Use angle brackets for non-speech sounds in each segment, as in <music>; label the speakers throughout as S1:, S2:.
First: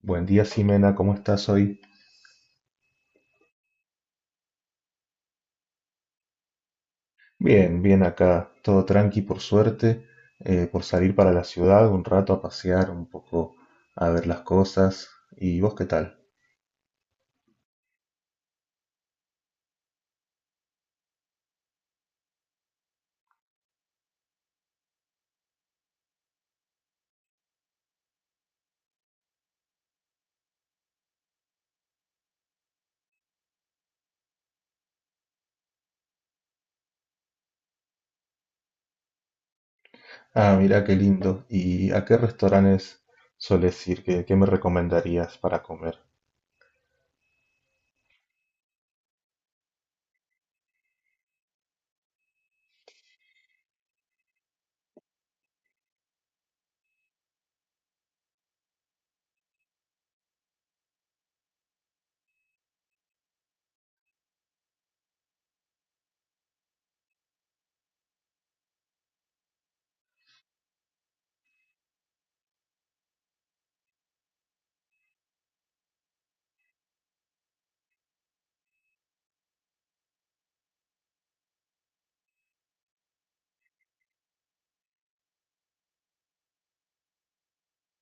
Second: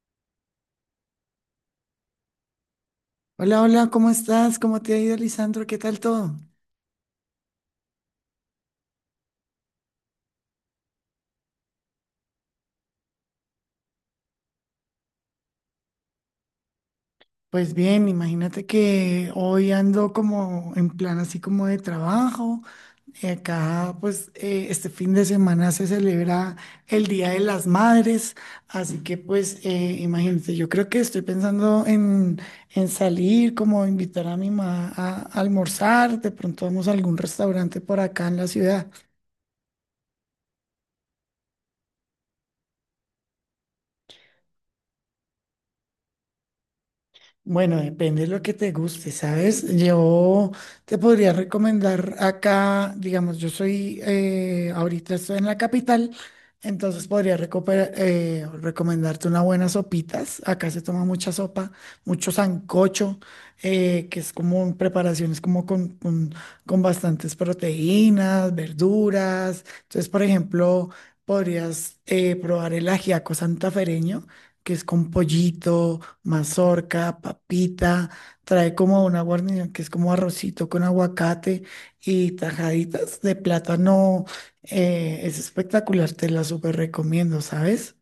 S1: Buen día, Ximena, ¿cómo estás hoy?
S2: Hola, hola, ¿cómo estás? ¿Cómo te ha ido, Lisandro? ¿Qué tal todo?
S1: Bien, bien acá, todo tranqui por suerte, por salir para la ciudad un rato a pasear, un poco a ver las cosas. ¿Y vos qué tal?
S2: Pues bien, imagínate que hoy ando como en plan así como de trabajo. Acá, pues, este fin de semana se celebra el Día de las Madres, así que, pues, imagínate, yo creo que estoy pensando en salir, como invitar a mi mamá a almorzar, de pronto vamos a algún restaurante por acá en la ciudad.
S1: Ah, mira qué lindo. ¿Y a qué restaurantes sueles ir? ¿Qué me recomendarías para comer?
S2: Bueno, depende de lo que te guste, ¿sabes? Yo te podría recomendar acá, digamos, yo soy, ahorita estoy en la capital, entonces recomendarte unas buenas sopitas. Acá se toma mucha sopa, mucho sancocho, que es como preparaciones como con bastantes proteínas, verduras. Entonces, por ejemplo, podrías probar el ajiaco santafereño que es con pollito, mazorca, papita, trae como una guarnición que es como arrocito con aguacate y tajaditas de plátano. Es espectacular, te la súper recomiendo, ¿sabes?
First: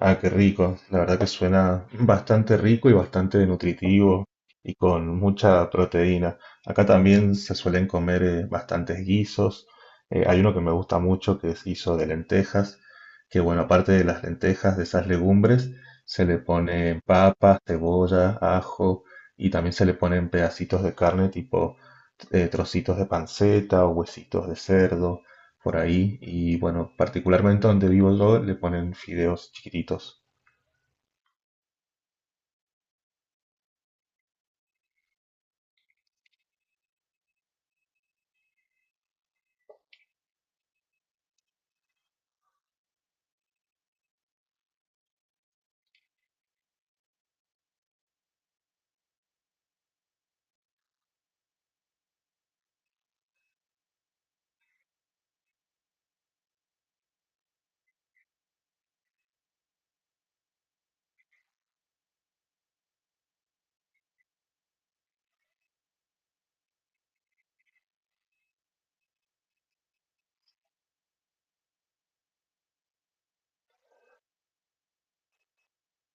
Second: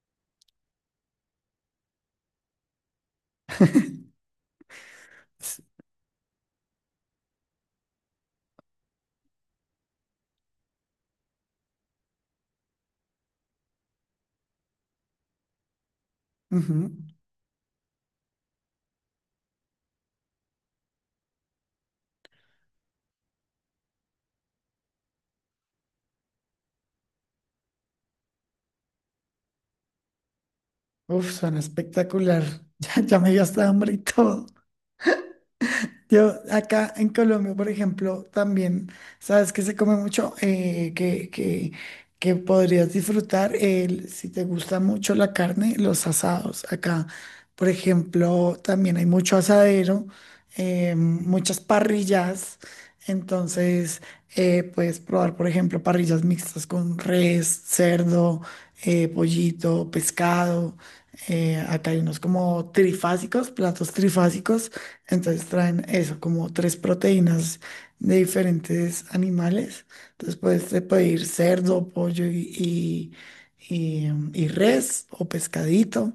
S1: Ah, qué rico. La verdad que suena bastante rico y bastante nutritivo y con
S2: S-
S1: mucha proteína. Acá también se suelen comer bastantes guisos. Hay uno que me gusta mucho que es guiso de lentejas, que bueno, aparte de las lentejas, de esas legumbres, se le
S2: Ujú.
S1: ponen papas, cebolla, ajo y también se le ponen pedacitos de carne tipo trocitos de panceta o huesitos de cerdo por ahí. Y bueno, particularmente donde vivo yo le ponen fideos chiquititos.
S2: Uf, suena espectacular. <laughs> Ya me dio hasta hambre y todo. Yo acá en Colombia, por ejemplo, también, sabes que se come mucho. Que podrías disfrutar, el, si te gusta mucho la carne, los asados. Acá, por ejemplo, también hay mucho asadero, muchas parrillas, entonces puedes probar, por ejemplo, parrillas mixtas con res, cerdo, pollito, pescado. Acá hay unos como trifásicos, platos trifásicos, entonces traen eso, como tres proteínas de diferentes animales. Entonces puedes te pedir cerdo, pollo y res o pescadito.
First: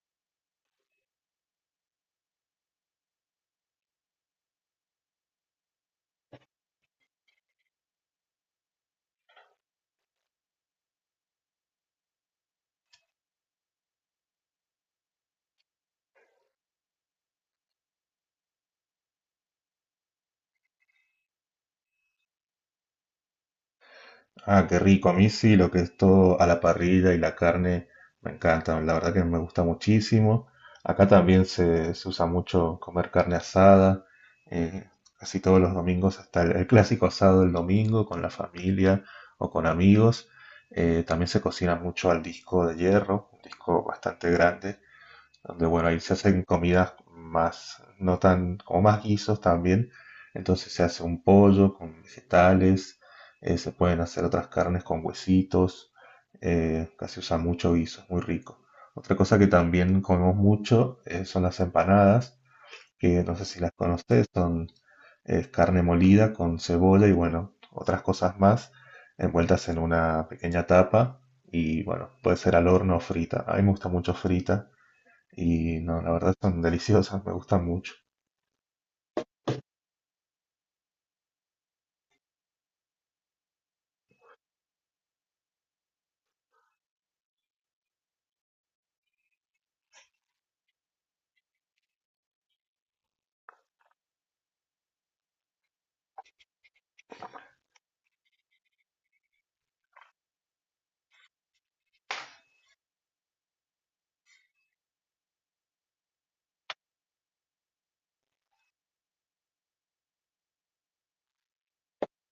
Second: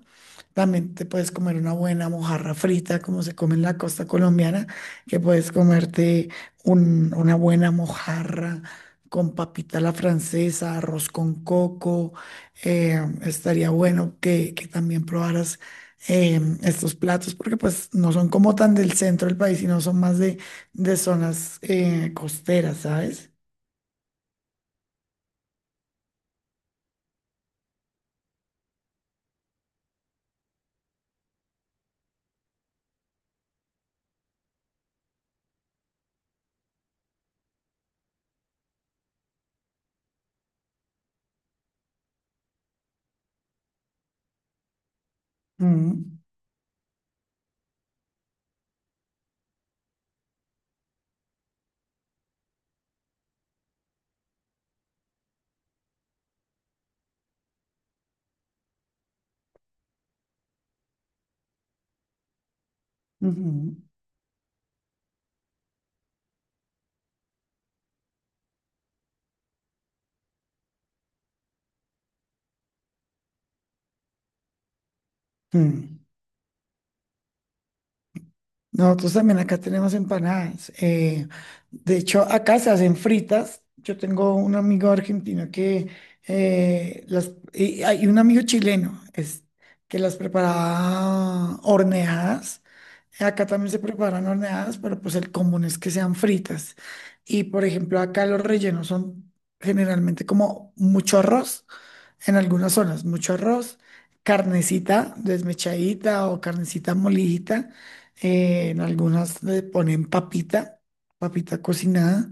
S2: También te puedes comer una buena mojarra frita, como se come en la costa colombiana, que puedes comerte una buena mojarra con papita a la francesa, arroz con coco. Estaría bueno que también probaras estos platos porque pues no son como tan del centro del país, sino son más de zonas costeras, ¿sabes?
S1: Ah, qué rico. A mí sí, lo que es todo a la parrilla y la carne me encanta. La verdad que me gusta muchísimo. Acá también se usa mucho comer carne asada. eh, Casi todos los domingos está el clásico asado del domingo con la familia o con amigos. También se cocina mucho al disco de hierro, un disco bastante grande donde bueno, ahí se
S2: Mm,
S1: hacen comidas más, no tan, como más guisos también. Entonces se hace un pollo con vegetales, se pueden hacer otras carnes con huesitos, casi usa mucho guiso, es muy rico. Otra cosa que también comemos mucho son las empanadas, que no sé si las
S2: ujú,
S1: conoces, son carne molida con cebolla y bueno, otras cosas más envueltas en una pequeña tapa y bueno, puede ser al horno o frita. A mí me gusta mucho frita y
S2: mm.
S1: no, la verdad están <laughs> deliciosas, me gustan mucho.
S2: Nosotros también acá tenemos empanadas. De hecho, acá se hacen fritas. Yo tengo un amigo argentino que las y hay un amigo chileno es, que las preparaba horneadas. Acá también se preparan horneadas, pero pues el común es que sean fritas. Y por ejemplo, acá los rellenos son generalmente como mucho arroz, en algunas zonas, mucho arroz, carnecita desmechadita o carnecita molidita, en algunas le ponen papita, papita cocinada,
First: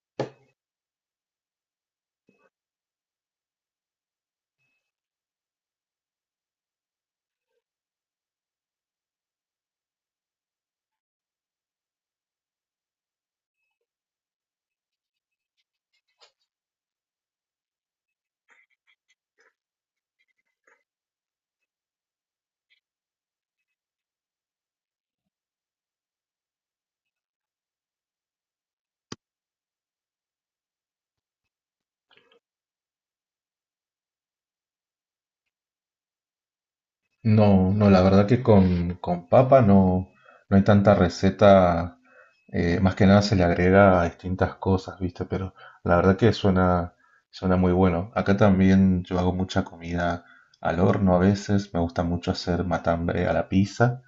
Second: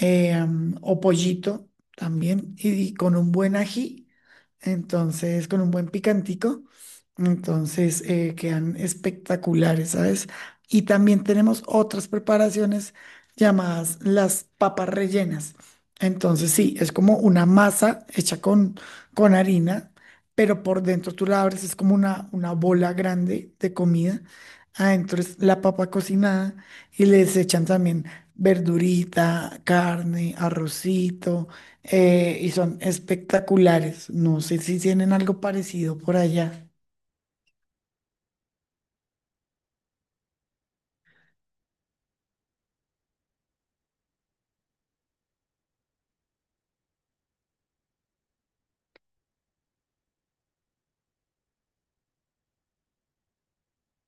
S2: o pollito también, y con un buen ají, entonces, con un buen picantico, entonces quedan espectaculares, ¿sabes? Y también tenemos otras preparaciones llamadas las papas rellenas. Entonces, sí, es como una masa hecha con harina, pero por dentro tú la abres, es como una bola grande de comida. Adentro es la papa cocinada y les echan también verdurita, carne, arrocito, y son espectaculares. No sé si tienen algo parecido por allá.
S1: No, no, la verdad que con papa no, no hay tanta receta, más que nada se le agrega distintas cosas, ¿viste? Pero la verdad que suena, suena muy bueno. Acá también yo hago mucha comida al horno a veces, me gusta mucho hacer matambre a la pizza.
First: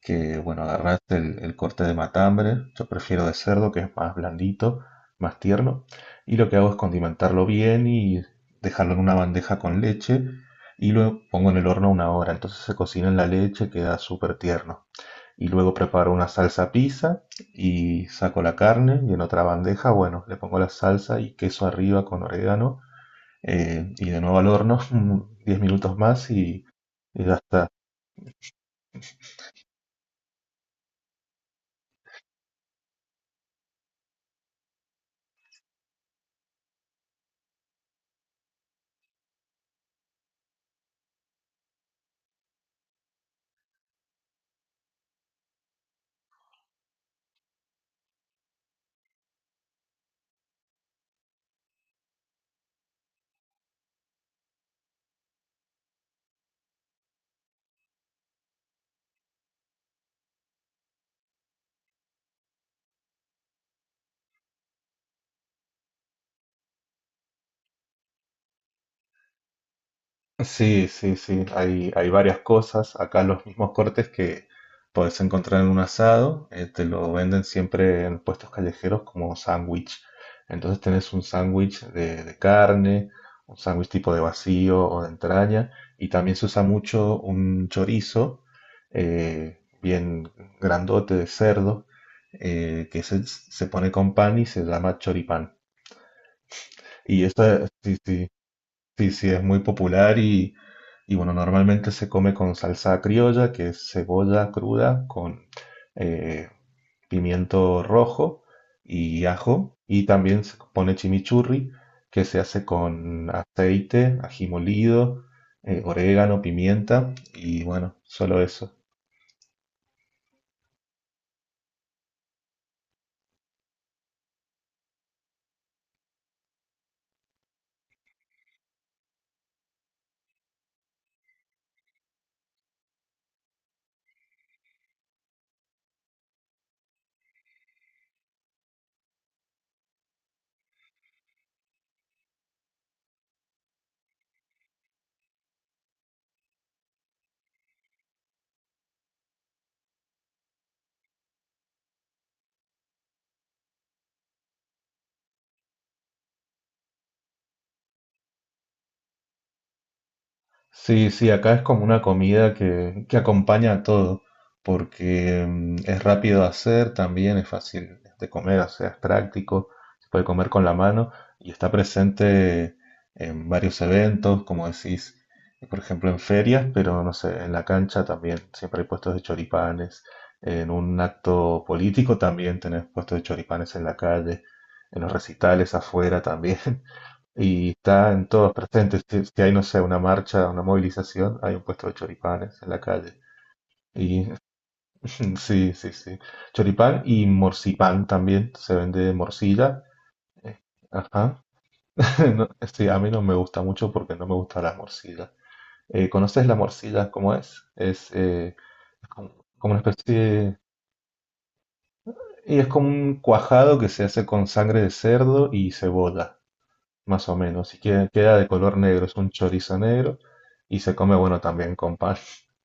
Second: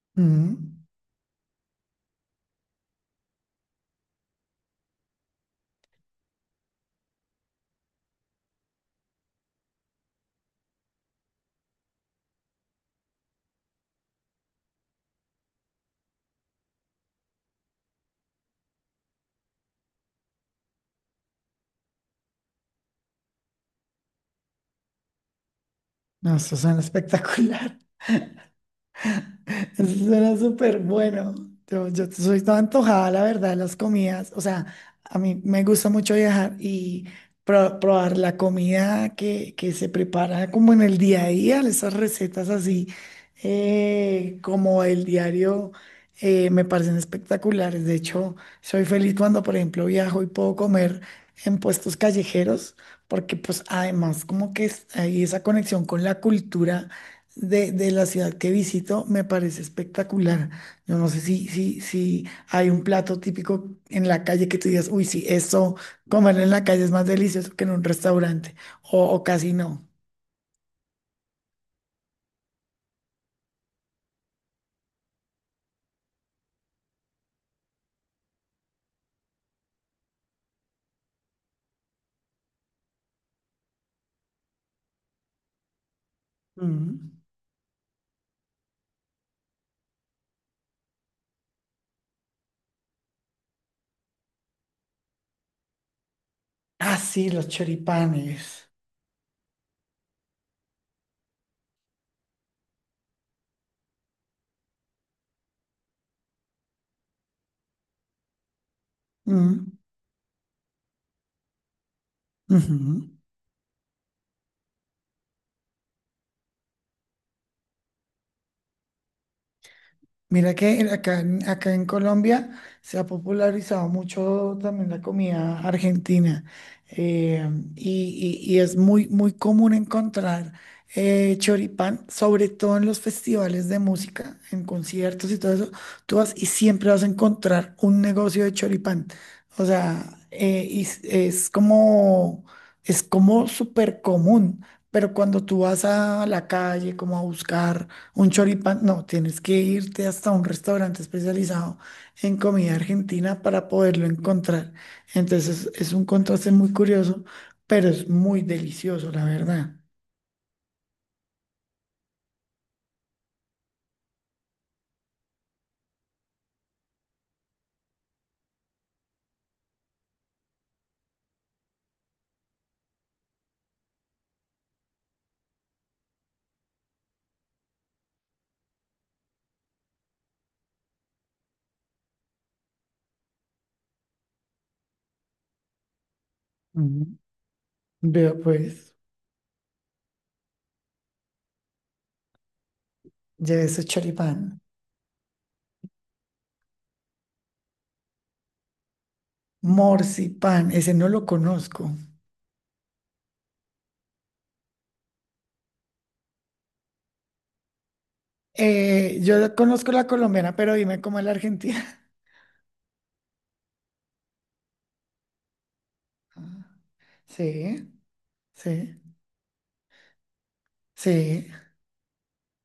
S1: Que,
S2: Mm,
S1: bueno, agarrás el corte de matambre, yo prefiero de cerdo, que es más blandito, más tierno, y lo que hago es condimentarlo bien y dejarlo en una bandeja con leche, y lo pongo en el horno una hora, entonces se cocina en la leche, queda súper tierno. Y luego preparo una salsa pizza y saco la carne y en otra bandeja, bueno, le pongo la salsa y queso arriba con orégano y de nuevo al horno <laughs> 10 minutos más
S2: no, estos
S1: y
S2: son
S1: y ya está.
S2: espectacular. Eso suena súper bueno. Yo soy toda antojada, la verdad, de las comidas. O sea, a mí me gusta mucho viajar y probar la comida que se prepara como en el día a día, esas recetas así como el diario, me parecen espectaculares. De hecho, soy feliz cuando, por ejemplo, viajo y puedo comer en puestos callejeros, porque pues además como que hay esa conexión con la cultura de la ciudad que visito, me parece espectacular. Yo no sé si hay un plato típico en la calle que tú digas, uy, sí, eso, comerlo en la calle es más delicioso que en un restaurante, o casi no.
S1: Sí, sí, sí, hay varias cosas. Acá los mismos cortes que puedes encontrar en un asado, te lo venden siempre en puestos callejeros como sándwich. Entonces tenés un sándwich de carne, un sándwich tipo de vacío o de entraña, y también se usa
S2: Mm.
S1: mucho un chorizo bien grandote de cerdo, que se pone con pan y se llama choripán.
S2: Ah,
S1: Y
S2: sí, los
S1: eso,
S2: choripanes.
S1: sí, sí, es muy popular y bueno, normalmente se come con salsa criolla, que es cebolla cruda con eh, pimiento rojo y
S2: Mm,
S1: ajo. Y también se pone chimichurri, que se hace
S2: ujú.
S1: con aceite, ají molido, orégano, pimienta y bueno, solo eso.
S2: Mira que acá, acá en Colombia se ha popularizado mucho también la comida argentina, eh, y es muy, muy común encontrar choripán, sobre todo en los festivales de música, en conciertos y todo eso. Tú vas y siempre vas a encontrar un negocio de choripán. O sea, y es como súper común, pero cuando tú vas a la calle como a buscar un choripán, no, tienes que irte hasta un restaurante especializado en comida argentina para poderlo encontrar. Entonces es un contraste muy curioso, pero es muy delicioso, la verdad.
S1: Sí, sí, acá es como una comida que acompaña a todo, porque es rápido de hacer, también es fácil de comer, o sea, es práctico, se puede comer con la mano y está presente en varios eventos, como decís, por ejemplo en ferias, pero no sé, en la cancha también, siempre hay puestos de choripanes, en un acto político también tenés puestos de choripanes en la calle, en los recitales afuera también. <laughs>
S2: Ujú.
S1: Y está en
S2: Veo
S1: todos
S2: pues,
S1: presentes. Si, si hay, no sé, una marcha, una movilización, hay un puesto de choripanes en la calle.
S2: lleve ese
S1: Y
S2: choripán.
S1: <laughs> sí, sí, sí. Choripán y morcipán también. Se vende morcilla. Eh,
S2: Morcipán, ese no lo
S1: Ajá.
S2: conozco.
S1: <laughs> No, sí, a mí no me gusta mucho porque no me gusta la morcilla. ¿Conoces la morcilla cómo es? Es como, como una
S2: Conozco la
S1: especie
S2: colombiana,
S1: de-
S2: pero dime cómo es la argentina. <laughs>
S1: Y es como un cuajado que se hace con sangre de cerdo y cebolla.
S2: Ah,
S1: Más o menos. Y
S2: sí,
S1: queda de color
S2: sí,
S1: negro, es un chorizo negro y se come, bueno,
S2: sí.
S1: también con pan. <laughs>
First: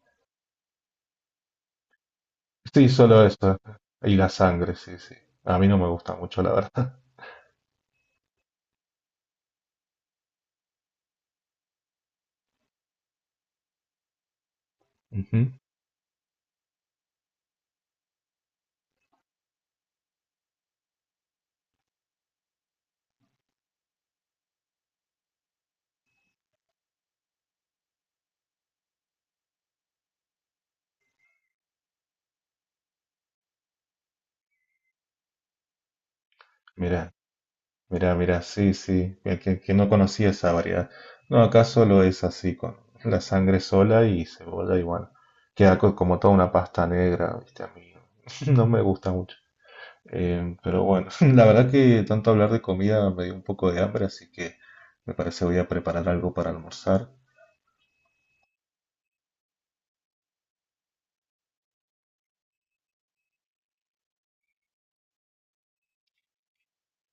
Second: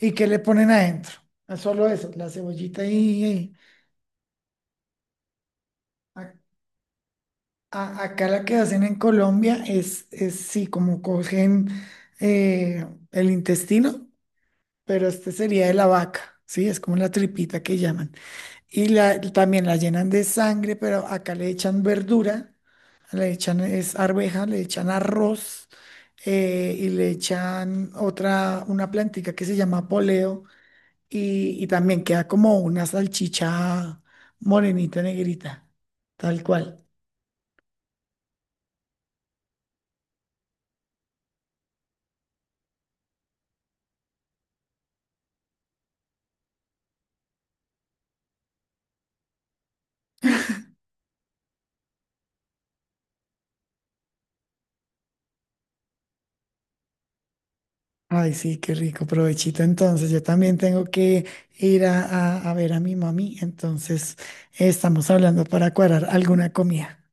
S2: ¿Y qué le ponen adentro? Ah, solo eso, la cebollita
S1: Sí, solo
S2: y
S1: eso. Y la sangre, sí, sí. A mí no me gusta mucho, la verdad.
S2: Acá la que hacen en Colombia es sí, como cogen el intestino, pero
S1: <laughs>
S2: este
S1: Ujú.
S2: sería de la vaca, sí, es como la tripita que llaman. Y la, también la llenan de sangre, pero acá le echan verdura, le echan es arveja, le echan arroz, y le echan otra, una plantica que se llama poleo, y también queda como una salchicha morenita negrita, tal cual.
S1: Mira, mira, mira, sí, sí. Que no conocía esa variedad. No, acá solo es así, con la sangre sola y cebolla y bueno. Queda co- como toda una pasta negra, ¿viste? A mí <laughs> no me gusta mucho. Pero bueno, <laughs> la verdad que tanto hablar de comida me dio un poco de hambre, así que me parece voy a preparar algo para almorzar.
S2: Ay, sí, qué rico, provechito. Entonces, yo también tengo que ir a, a ver a mi mami. Entonces, estamos hablando para cuadrar alguna comida.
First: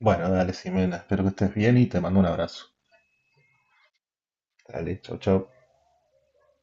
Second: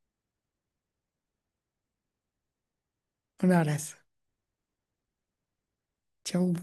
S1: Bueno, dale, Ximena, espero que estés bien y te mando un abrazo.
S2: Un abrazo.
S1: Dale, chau, chau.
S2: Chau.